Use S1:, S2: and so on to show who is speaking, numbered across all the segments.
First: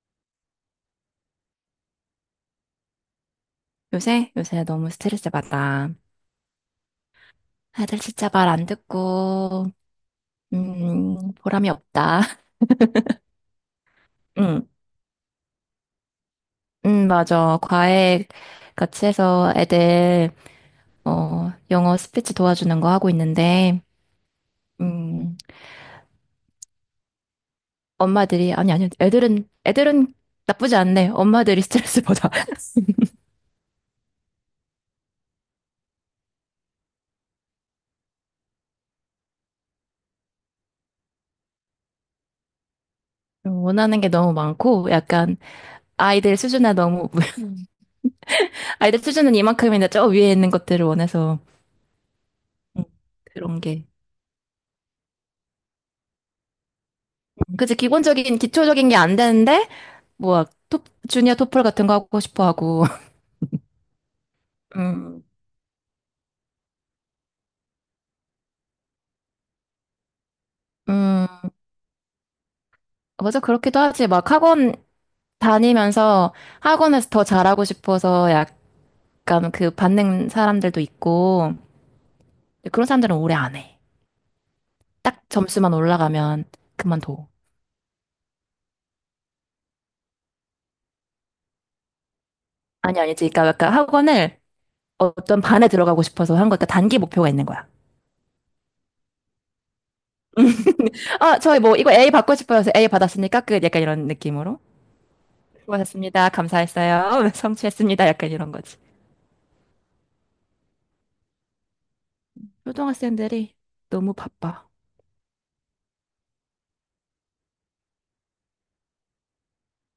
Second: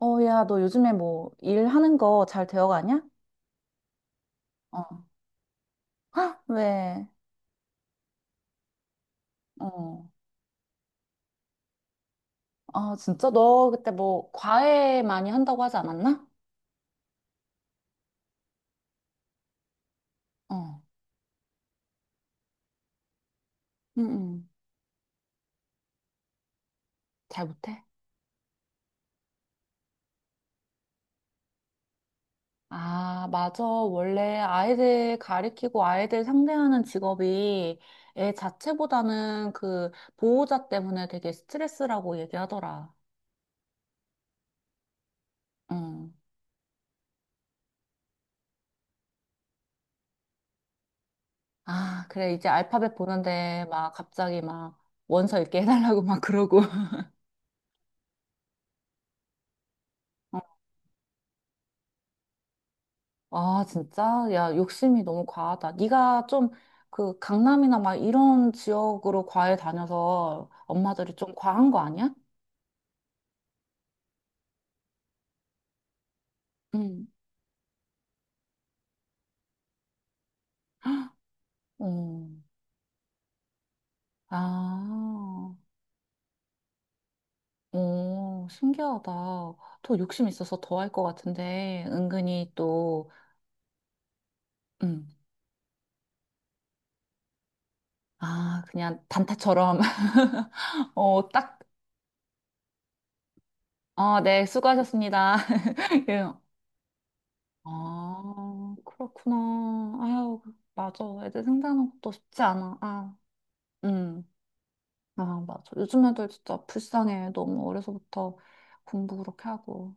S1: 어, 야, 너 요즘에 뭐 일하는 거 잘 되어가냐?
S2: 요새? 요새
S1: 어.
S2: 너무 스트레스 받아.
S1: 헉, 왜?
S2: 애들 진짜 말 안 듣고,
S1: 어.
S2: 보람이 없다.
S1: 아, 진짜? 너 그때 뭐
S2: 응,
S1: 과외 많이 한다고 하지 않았나?
S2: 응, 맞아. 과외 같이 해서 애들,
S1: 어.
S2: 어, 영어 스피치 도와주는 거 하고 있는데,
S1: 응, 응.
S2: 음,
S1: 잘 못해?
S2: 엄마들이, 아니, 아니, 애들은, 애들은 나쁘지 않네. 엄마들이 스트레스 받아.
S1: 아, 맞아. 원래 아이들 가리키고 아이들 상대하는 직업이 애 자체보다는 그 보호자 때문에 되게 스트레스라고 얘기하더라.
S2: 원하는 게 너무 많고, 약간,
S1: 응.
S2: 아이들 수준에 너무, 아이들 수준은 이만큼인데 저 위에 있는 것들을 원해서,
S1: 아, 그래. 이제
S2: 음,
S1: 알파벳
S2: 그런
S1: 보는데
S2: 게.
S1: 막 갑자기 막 원서 읽게 해달라고 막 그러고.
S2: 그치, 기본적인, 기초적인 게 안 되는데, 뭐, 토, 주니어 토플 같은 거 하고 싶어 하고.
S1: 아, 진짜? 야, 욕심이
S2: 음,
S1: 너무 과하다. 네가 좀 그 강남이나 막 이런 지역으로 과외 다녀서 엄마들이 좀
S2: 음,
S1: 과한 거 아니야?
S2: 맞아. 그렇기도 하지. 막 학원 다니면서
S1: 응.
S2: 학원에서 더 잘하고 싶어서 약간 그 받는 사람들도 있고.
S1: 어.
S2: 근데 그런 사람들은 오래 안 해. 딱
S1: 아,
S2: 점수만 올라가면 그만둬.
S1: 오, 신기하다. 더 욕심 있어서 더 할 것 같은데, 은근히
S2: 아니,
S1: 또,
S2: 아니지. 그러니까 약간 학원을
S1: 음,
S2: 어떤 반에 들어가고 싶어서 한 거, 그러니까 단기 목표가 있는 거야.
S1: 아, 그냥 단타처럼, 어,
S2: 아,
S1: 딱,
S2: 저희 뭐, 이거 A 받고 싶어서 A 받았으니까 끝. 약간 이런
S1: 아, 네,
S2: 느낌으로.
S1: 수고하셨습니다.
S2: 수고하셨습니다.
S1: 예.
S2: 감사했어요. 성취했습니다. 약간 이런
S1: 아,
S2: 거지.
S1: 그렇구나. 아유, 맞아. 애들 생각하는 것도 쉽지 않아. 아.
S2: 초등학생들이 너무
S1: 음,
S2: 바빠.
S1: 아, 맞아. 요즘 애들 진짜 불쌍해. 너무 어려서부터 공부 그렇게 하고.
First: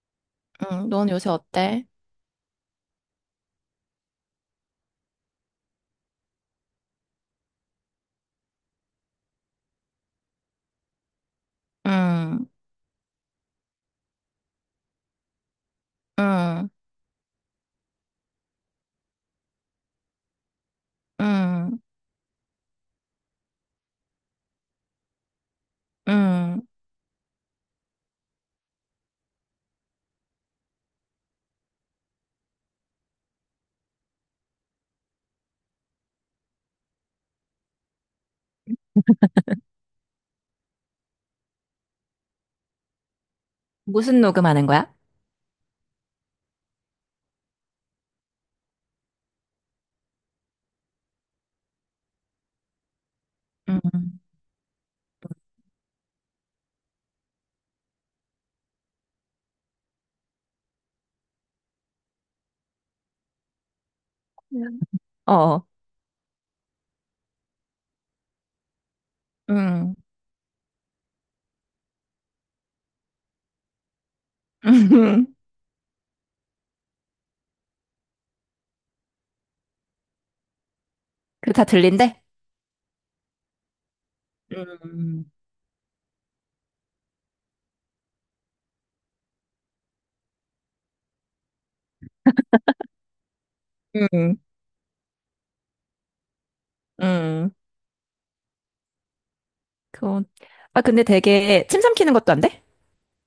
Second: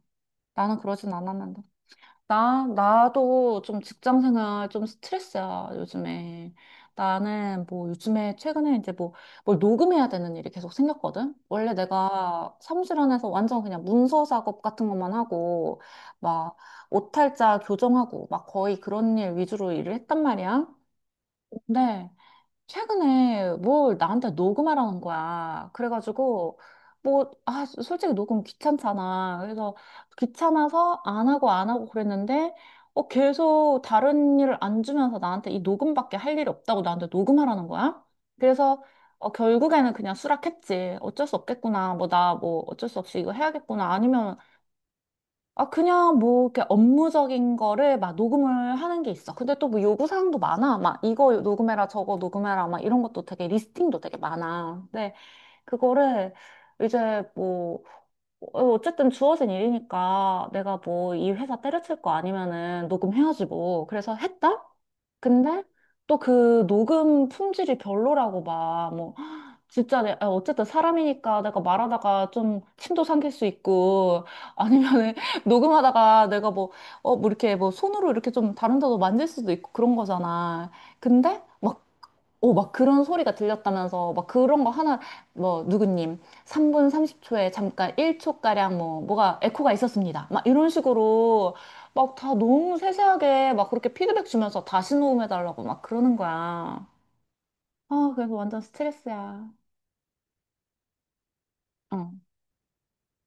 S1: 나는
S2: 응, 넌
S1: 그러진
S2: 요새
S1: 않았는데.
S2: 어때?
S1: 나도 좀 직장 생활 좀 스트레스야, 요즘에. 나는 뭐 요즘에 최근에 이제 뭐 뭘 녹음해야 되는 일이 계속 생겼거든? 원래
S2: 응,
S1: 내가 사무실 안에서 완전 그냥 문서 작업 같은 것만 하고, 막
S2: 응,
S1: 오탈자 교정하고, 막 거의 그런 일 위주로 일을 했단 말이야.
S2: 응,
S1: 근데 최근에 뭘 나한테 녹음하라는 거야. 그래가지고,
S2: 응.
S1: 뭐, 아, 솔직히 녹음 귀찮잖아. 그래서 귀찮아서 안 하고 안 하고 그랬는데, 어, 계속 다른 일을 안 주면서 나한테 이 녹음밖에 할 일이 없다고 나한테 녹음하라는 거야. 그래서, 어, 결국에는 그냥 수락했지. 어쩔 수 없겠구나. 뭐, 나 뭐 어쩔 수 없이 이거 해야겠구나.
S2: 무슨
S1: 아니면
S2: 녹음하는 거야?
S1: 아, 그냥 뭐, 이렇게 업무적인 거를 막 녹음을 하는 게 있어. 근데 또 뭐 요구사항도 많아. 막 이거 녹음해라, 저거 녹음해라, 막 이런 것도 되게 리스팅도 되게
S2: 응,
S1: 많아. 근데 그거를 이제 뭐, 어, 어쨌든 주어진 일이니까 내가 뭐 이 회사 때려칠 거 아니면은 녹음해야지 뭐. 그래서 했다?
S2: 응
S1: 근데
S2: 어,
S1: 또 그 녹음 품질이 별로라고 막, 뭐
S2: 응.
S1: 진짜 내, 아, 어쨌든 사람이니까 내가 말하다가 좀 침도 삼킬 수 있고 아니면은 녹음하다가 내가 뭐, 어, 뭐 이렇게 뭐 손으로 이렇게 좀 다른 데도 만질 수도 있고 그런 거잖아. 근데
S2: 그거 다
S1: 막,
S2: 들린대?
S1: 어, 막 그런 소리가 들렸다면서 막 그런 거 하나
S2: 응,
S1: 뭐 누구님 3분 30초에 잠깐 1초가량 뭐가 에코가 있었습니다. 막 이런 식으로 막 다 너무 세세하게 막 그렇게 피드백
S2: 응,
S1: 주면서 다시 녹음해달라고 막 그러는 거야.
S2: 응.
S1: 아, 그래서 완전 스트레스야.
S2: 그건, 아, 근데 되게 침
S1: 어.
S2: 삼키는 것도 안 돼?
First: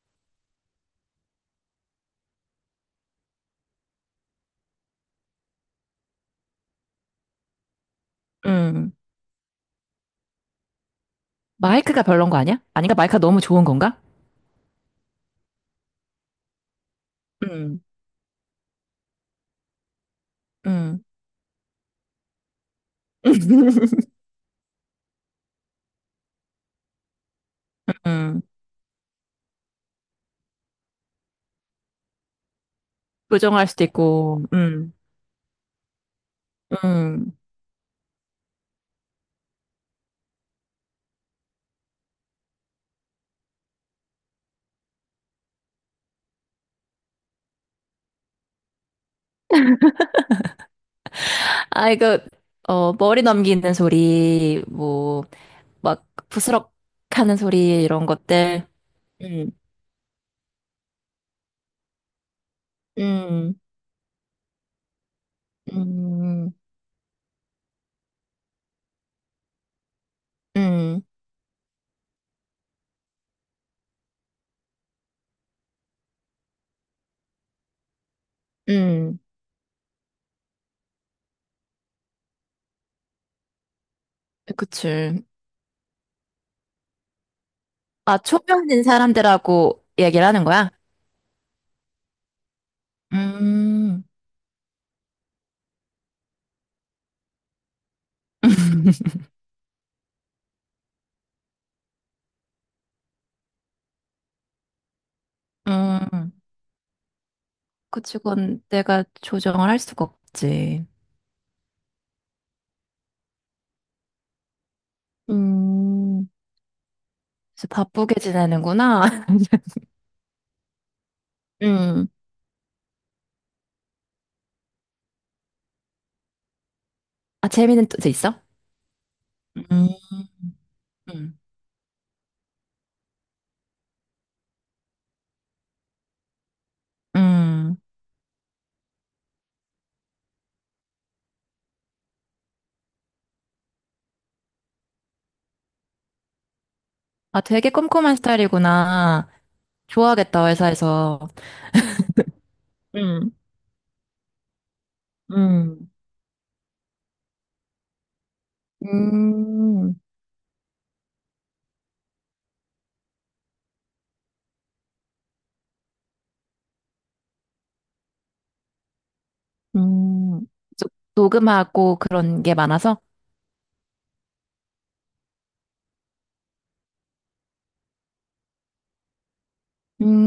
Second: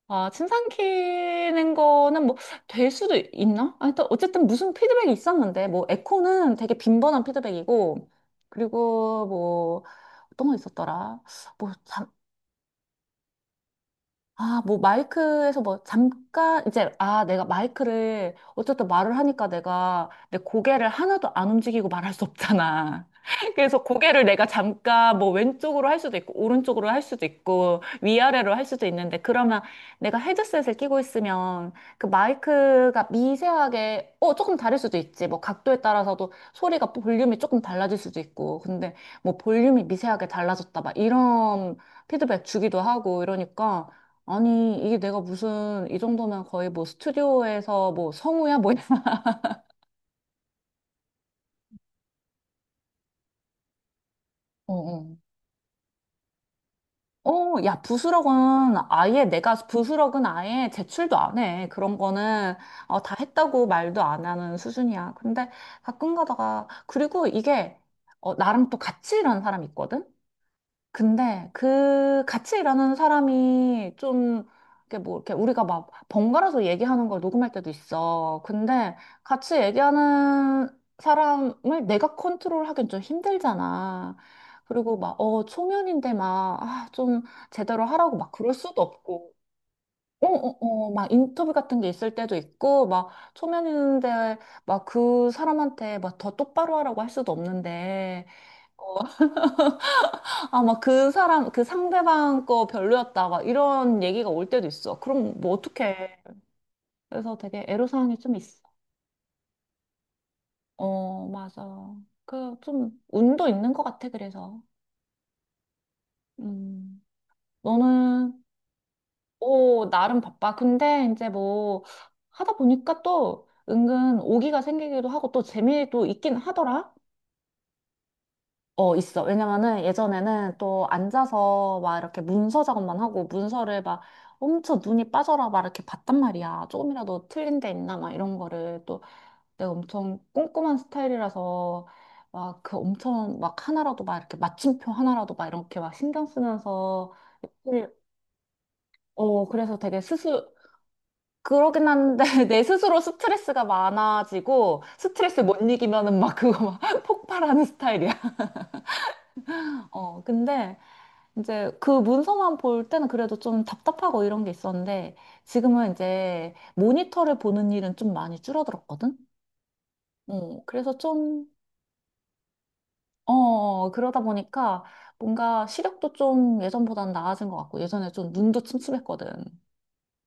S1: 아, 침 삼키는 거는 뭐, 될 수도 있나? 아, 일단, 어쨌든 무슨 피드백이 있었는데, 뭐, 에코는 되게 빈번한 피드백이고,
S2: 응.
S1: 그리고 뭐, 어떤 거 있었더라? 뭐,
S2: 마이크가 별론 거 아니야? 아닌가? 마이크가 너무 좋은 건가?
S1: 아, 뭐 마이크에서 뭐 잠깐 이제 아, 내가
S2: 응,
S1: 마이크를 어쨌든 말을 하니까 내가 내 고개를
S2: 응,
S1: 하나도 안 움직이고 말할 수 없잖아. 그래서 고개를 내가 잠깐 뭐 왼쪽으로 할 수도 있고 오른쪽으로 할 수도 있고
S2: 응.
S1: 위아래로 할 수도 있는데 그러면 내가 헤드셋을 끼고 있으면 그 마이크가
S2: 부정할 수도
S1: 미세하게 어
S2: 있고,
S1: 조금 다를
S2: 응,
S1: 수도 있지. 뭐 각도에 따라서도 소리가
S2: 응.
S1: 볼륨이 조금 달라질 수도 있고. 근데 뭐 볼륨이 미세하게 달라졌다 막 이런 피드백 주기도 하고 이러니까 아니, 이게 내가 무슨, 이 정도면 거의 뭐 스튜디오에서 뭐 성우야? 뭐이
S2: 아, 이거, 어, 머리 넘기는 소리,
S1: 어, 어.
S2: 뭐, 막, 부스럭 하는
S1: 어, 야,
S2: 소리, 이런 것들.
S1: 부스럭은 아예
S2: 음,
S1: 내가 부스럭은 아예 제출도 안 해. 그런 거는 어, 다
S2: 음,
S1: 했다고 말도 안 하는 수준이야. 근데 가끔
S2: 음,
S1: 가다가 그리고 이게 어, 나랑 또 같이 일하는 사람이 있거든?
S2: 음,
S1: 근데 그 같이 일하는 사람이 좀 이렇게 뭐 이렇게 우리가 막 번갈아서 얘기하는 걸 녹음할 때도 있어. 근데
S2: 음.
S1: 같이 얘기하는 사람을 내가 컨트롤하긴 좀 힘들잖아. 그리고 막,
S2: 그치.
S1: 어, 초면인데 막, 아, 좀 제대로 하라고
S2: 아,
S1: 막 그럴 수도
S2: 초면인
S1: 없고.
S2: 사람들하고 얘기를
S1: 어,
S2: 하는
S1: 어,
S2: 거야?
S1: 어, 막 인터뷰 같은 게 있을 때도 있고, 막
S2: 음,
S1: 초면인데 막 그 사람한테 막 더 똑바로 하라고 할 수도 없는데. 아, 막 그 사람, 그 상대방 거 별로였다. 막 이런 얘기가 올 때도 있어. 그럼 뭐 어떡해.
S2: 음.
S1: 그래서 되게
S2: 그치,
S1: 애로사항이 좀 있어.
S2: 그건 내가 조정을 할 수가 없지.
S1: 어, 맞아. 그 좀 운도 있는 것 같아, 그래서.
S2: 음,
S1: 음,
S2: 그래서 바쁘게
S1: 너는,
S2: 지내는구나.
S1: 오, 나름 바빠. 근데 이제 뭐
S2: 음.
S1: 하다 보니까 또 은근 오기가 생기기도 하고 또 재미도 있긴 하더라.
S2: 아, 재미는 또 있어?
S1: 어, 있어. 왜냐면은
S2: 음,
S1: 예전에는 또
S2: 음.
S1: 앉아서 막 이렇게 문서 작업만 하고 문서를 막 엄청 눈이 빠져라 막 이렇게 봤단 말이야. 조금이라도 틀린 데
S2: 음.
S1: 있나 막 이런 거를 또 내가 엄청 꼼꼼한 스타일이라서 막 그 엄청 막 하나라도 막 이렇게 마침표 하나라도 막 이렇게 막 신경 쓰면서
S2: 아, 되게
S1: 예쁘게-
S2: 꼼꼼한 스타일이구나.
S1: 어, 그래서 되게 스스
S2: 좋아하겠다, 회사에서.
S1: 그러긴 한데 내 스스로
S2: 응,
S1: 스트레스가 많아지고 스트레스 못
S2: 응.
S1: 이기면은 막 그거 막 폭발하는 스타일이야.
S2: 음,
S1: 어, 근데 이제 그 문서만 볼 때는 그래도 좀 답답하고 이런 게 있었는데 지금은 이제 모니터를 보는 일은 좀 많이 줄어들었거든?
S2: 음,
S1: 어,
S2: 저-
S1: 그래서 좀,
S2: 녹음하고 그런 게 많아서?
S1: 어, 어, 그러다 보니까 뭔가 시력도 좀 예전보다는 나아진 것 같고 예전에 좀 눈도 침침했거든.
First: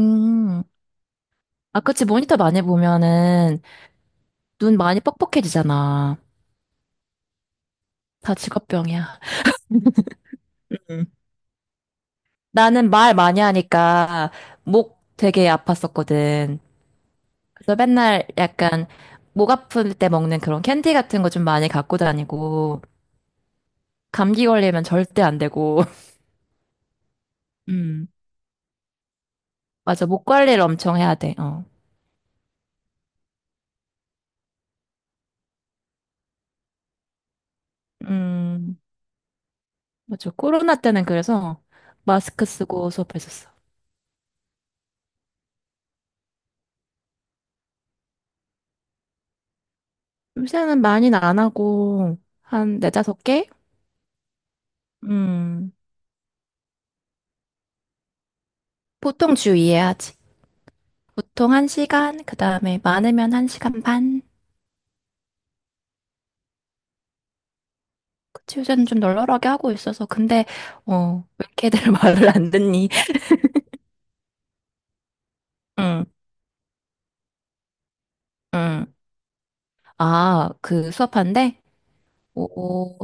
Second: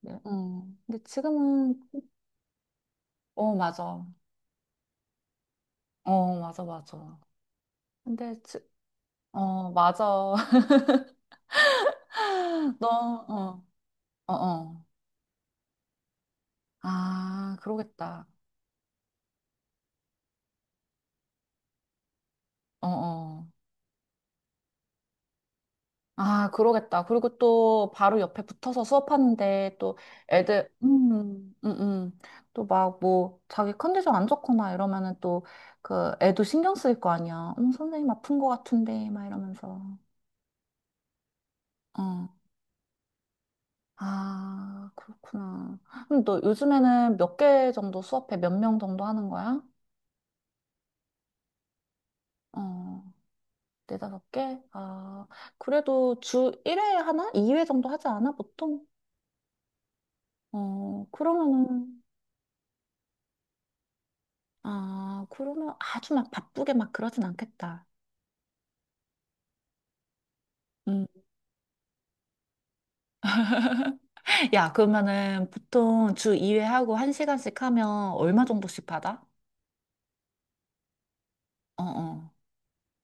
S1: 네. 어, 근데 지금은,
S2: 아, 그치. 모니터 많이
S1: 어,
S2: 보면은
S1: 맞아.
S2: 눈 많이 뻑뻑해지잖아.
S1: 어, 맞아, 맞아.
S2: 다
S1: 근데, 지,
S2: 직업병이야.
S1: 어, 맞아.
S2: 음.
S1: 너,
S2: 나는 말 많이
S1: 어,
S2: 하니까
S1: 어, 어.
S2: 목 되게 아팠었거든.
S1: 아,
S2: 그래서
S1: 그러겠다.
S2: 맨날 약간 목 아플 때 먹는 그런 캔디 같은 거 좀 많이 갖고 다니고,
S1: 어, 어.
S2: 감기 걸리면 절대 안 되고.
S1: 아, 그러겠다. 그리고 또
S2: 음.
S1: 바로 옆에 붙어서 수업하는데 또
S2: 맞아. 목 관리를
S1: 애들,
S2: 엄청 해야 돼. 어.
S1: 또 막 뭐 자기 컨디션 안 좋거나 이러면은 또 그 애도 신경 쓰일 거 아니야. 선생님 아픈 거
S2: 음,
S1: 같은데 막 이러면서.
S2: 맞아. 코로나 때는 그래서
S1: 어.
S2: 마스크 쓰고 수업했었어.
S1: 아, 그렇구나. 그럼 너 요즘에는 몇 개 정도 수업해? 몇 명 정도 하는 거야?
S2: 요새는 많이는 안 하고, 한
S1: 어,
S2: 네다섯 개?
S1: 네다섯 개? 아,
S2: 음,
S1: 그래도 주 1회 하나? 2회 정도 하지 않아? 보통?
S2: 보통 주의회 하지.
S1: 어,
S2: 보통
S1: 그러면은.
S2: 한시간그 다음에 많으면 한시간 반.
S1: 아, 그러면 아주 막 바쁘게 막 그러진 않겠다.
S2: 그치, 요새는 좀 널널하게 하고 있어서. 근데,
S1: 음.
S2: 어, 왜 이렇게 애들 말을 안 듣니?
S1: 야, 그러면은
S2: 응,
S1: 보통 주 2회 하고 1시간씩 하면 얼마 정도씩
S2: 응.
S1: 받아?
S2: 아, 그 수업한데?
S1: 어, 어,
S2: 오,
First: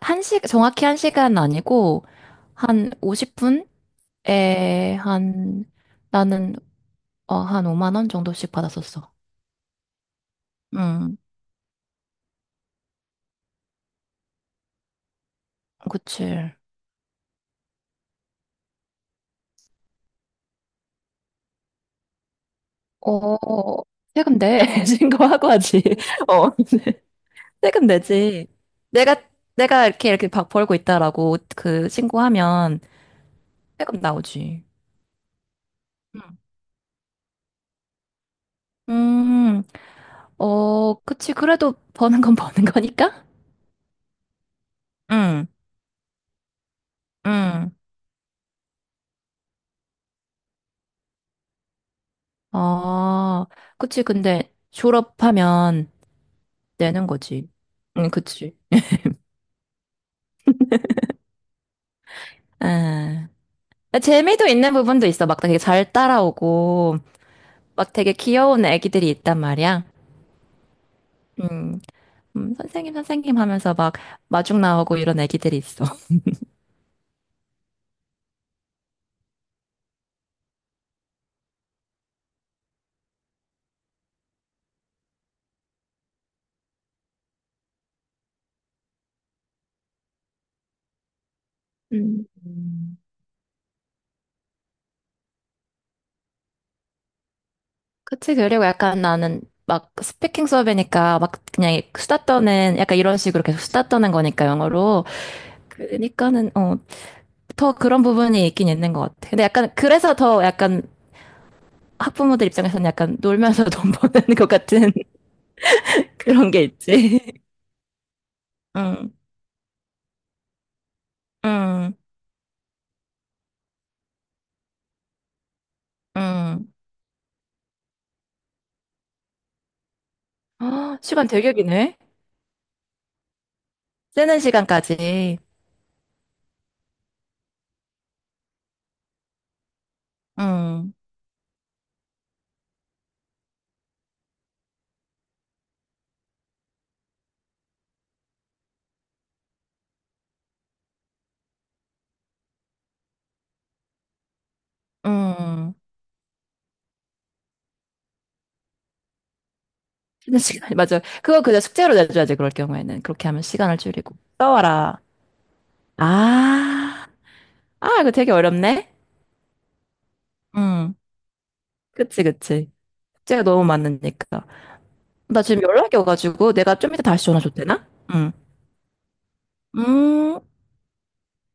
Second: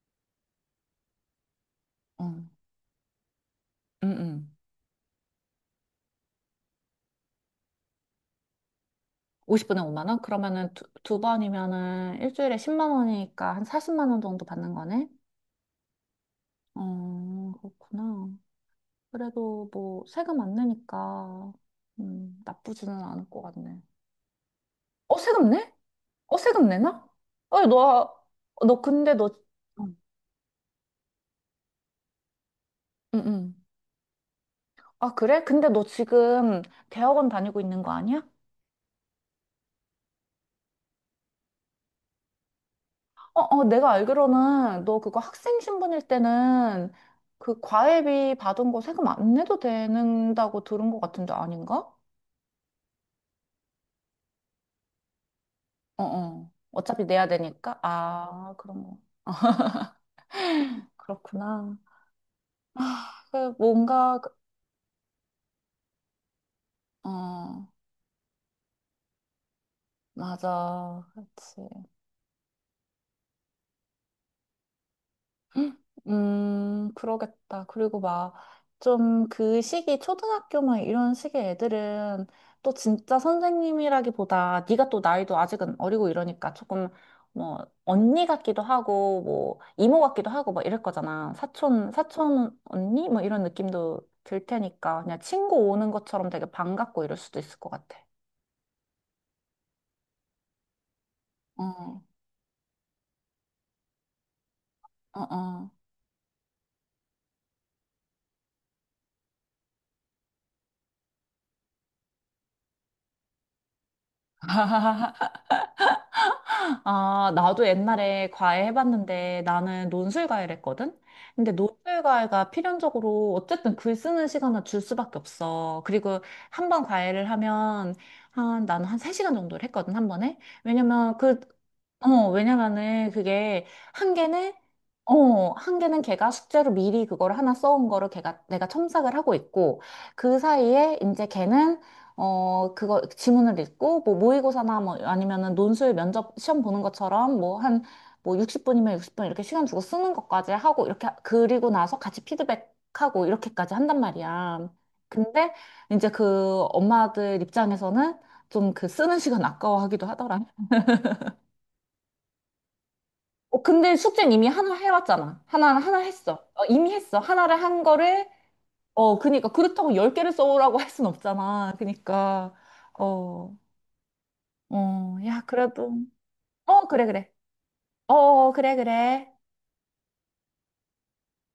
S2: 한 시, 정확히 한시간 아니고,
S1: 어.
S2: 한 50분?
S1: 음.
S2: 에, 한, 나는, 어, 한 5만 원 정도씩 받았었어.
S1: 50분에 5만 원? 그러면은 두,
S2: 음,
S1: 두 번이면은 일주일에 10만 원이니까 한 40만 원 정도 받는 거네?
S2: 그치.
S1: 어, 그렇구나. 그래도 뭐 세금 안 내니까 나쁘지는 않을
S2: 어,
S1: 것 같네.
S2: 세금 내.
S1: 어,
S2: 신고하고
S1: 세금 내?
S2: 하지.
S1: 어,
S2: 어,
S1: 세금 내나? 어,
S2: 세금
S1: 너,
S2: 내지.
S1: 너 근데
S2: 내가,
S1: 너,
S2: 내가
S1: 응
S2: 이렇게, 이렇게 박 벌고 있다라고 그 신고하면
S1: 응, 응.
S2: 세금 나오지.
S1: 아, 그래? 근데 너
S2: 음,
S1: 지금 대학원 다니고 있는 거 아니야?
S2: 음, 어, 그치. 그래도 버는 건 버는 거니까?
S1: 어, 어, 내가 알기로는 너 그거
S2: 응,
S1: 학생 신분일 때는 그
S2: 응.
S1: 과외비 받은 거 세금 안 내도 되는다고 들은 것 같은데 아닌가?
S2: 아, 그치. 근데 졸업하면
S1: 어, 어. 어차피
S2: 내는
S1: 내야
S2: 거지.
S1: 되니까.
S2: 응,
S1: 아,
S2: 그치.
S1: 그런 거. 그렇구나. 아,
S2: 에.
S1: 그 뭔가, 그-
S2: 재미도 있는 부분도 있어. 막 되게 잘 따라오고,
S1: 어,
S2: 막 되게 귀여운 애기들이 있단 말이야.
S1: 맞아. 그렇지.
S2: 음, 선생님, 선생님 하면서 막 마중 나오고 이런 애기들이 있어.
S1: 그러겠다. 그리고 막, 좀 그 시기, 초등학교 막 이런 시기의 애들은 또 진짜 선생님이라기보다 네가 또 나이도 아직은 어리고 이러니까 조금 뭐, 언니 같기도 하고, 뭐, 이모 같기도 하고 막 이럴 거잖아. 사촌,
S2: 음.
S1: 사촌 언니? 뭐 이런 느낌도 들 테니까 그냥 친구 오는 것처럼 되게 반갑고 이럴 수도 있을 것 같아.
S2: 그치, 그리고 약간 나는 막 스피킹 수업이니까 막 그냥
S1: 어,
S2: 수다 떠는, 약간 이런 식으로 계속 수다 떠는 거니까, 영어로.
S1: 어, 어.
S2: 그러니까는, 어, 더 그런 부분이 있긴 있는 것 같아. 근데 약간, 그래서 더 약간 학부모들 입장에서는 약간 놀면서 돈 버는 것 같은 그런 게
S1: 아,
S2: 있지.
S1: 나도 옛날에 과외
S2: 응,
S1: 해봤는데 나는 논술 과외를 했거든? 근데
S2: 응,
S1: 논술 과외가 필연적으로 어쨌든 글 쓰는 시간을 줄 수밖에 없어. 그리고 한
S2: 응.
S1: 번 과외를 하면 한, 나는 한 3시간 정도를 했거든, 한 번에.
S2: 아,
S1: 왜냐면
S2: 시간
S1: 그,
S2: 되게 기네.
S1: 어, 왜냐면은 그게 한
S2: 쓰는
S1: 개는
S2: 시간까지.
S1: 어, 한 개는 걔가 숙제로 미리 그걸 하나 써온 거를 걔가 내가 첨삭을 하고 있고 그
S2: 음,
S1: 사이에 이제 걔는 어, 그거 지문을 읽고 뭐 모의고사나 뭐 아니면은 논술 면접 시험 보는 것처럼 뭐 한 뭐 60분이면 60분 이렇게 시간 주고 쓰는 것까지 하고 이렇게 하- 그리고 나서 같이 피드백하고 이렇게까지 한단 말이야. 근데
S2: 음.
S1: 이제 그 엄마들 입장에서는 좀 그 쓰는 시간 아까워하기도
S2: 쓰는
S1: 하더라.
S2: 시간, 맞아. 그거 그냥 숙제로 내줘야지, 그럴 경우에는. 그렇게 하면
S1: 어,
S2: 시간을
S1: 근데
S2: 줄이고.
S1: 숙제는 이미 하나
S2: 써와라.
S1: 해왔잖아. 하나 했어. 어, 이미
S2: 아,
S1: 했어. 하나를 한
S2: 아, 이거
S1: 거를,
S2: 되게 어렵네?
S1: 어, 그니까. 그렇다고 열 개를 써오라고 할
S2: 음,
S1: 순 없잖아.
S2: 그치,
S1: 그니까,
S2: 그치. 숙제가
S1: 어,
S2: 너무 많으니까.
S1: 어,
S2: 나
S1: 야,
S2: 지금
S1: 그래도.
S2: 연락이 와가지고 내가
S1: 어,
S2: 좀 이따
S1: 그래,
S2: 다시
S1: 그래.
S2: 전화 줘도 되나?
S1: 어,
S2: 음.
S1: 어, 그래, 그래.
S2: 음.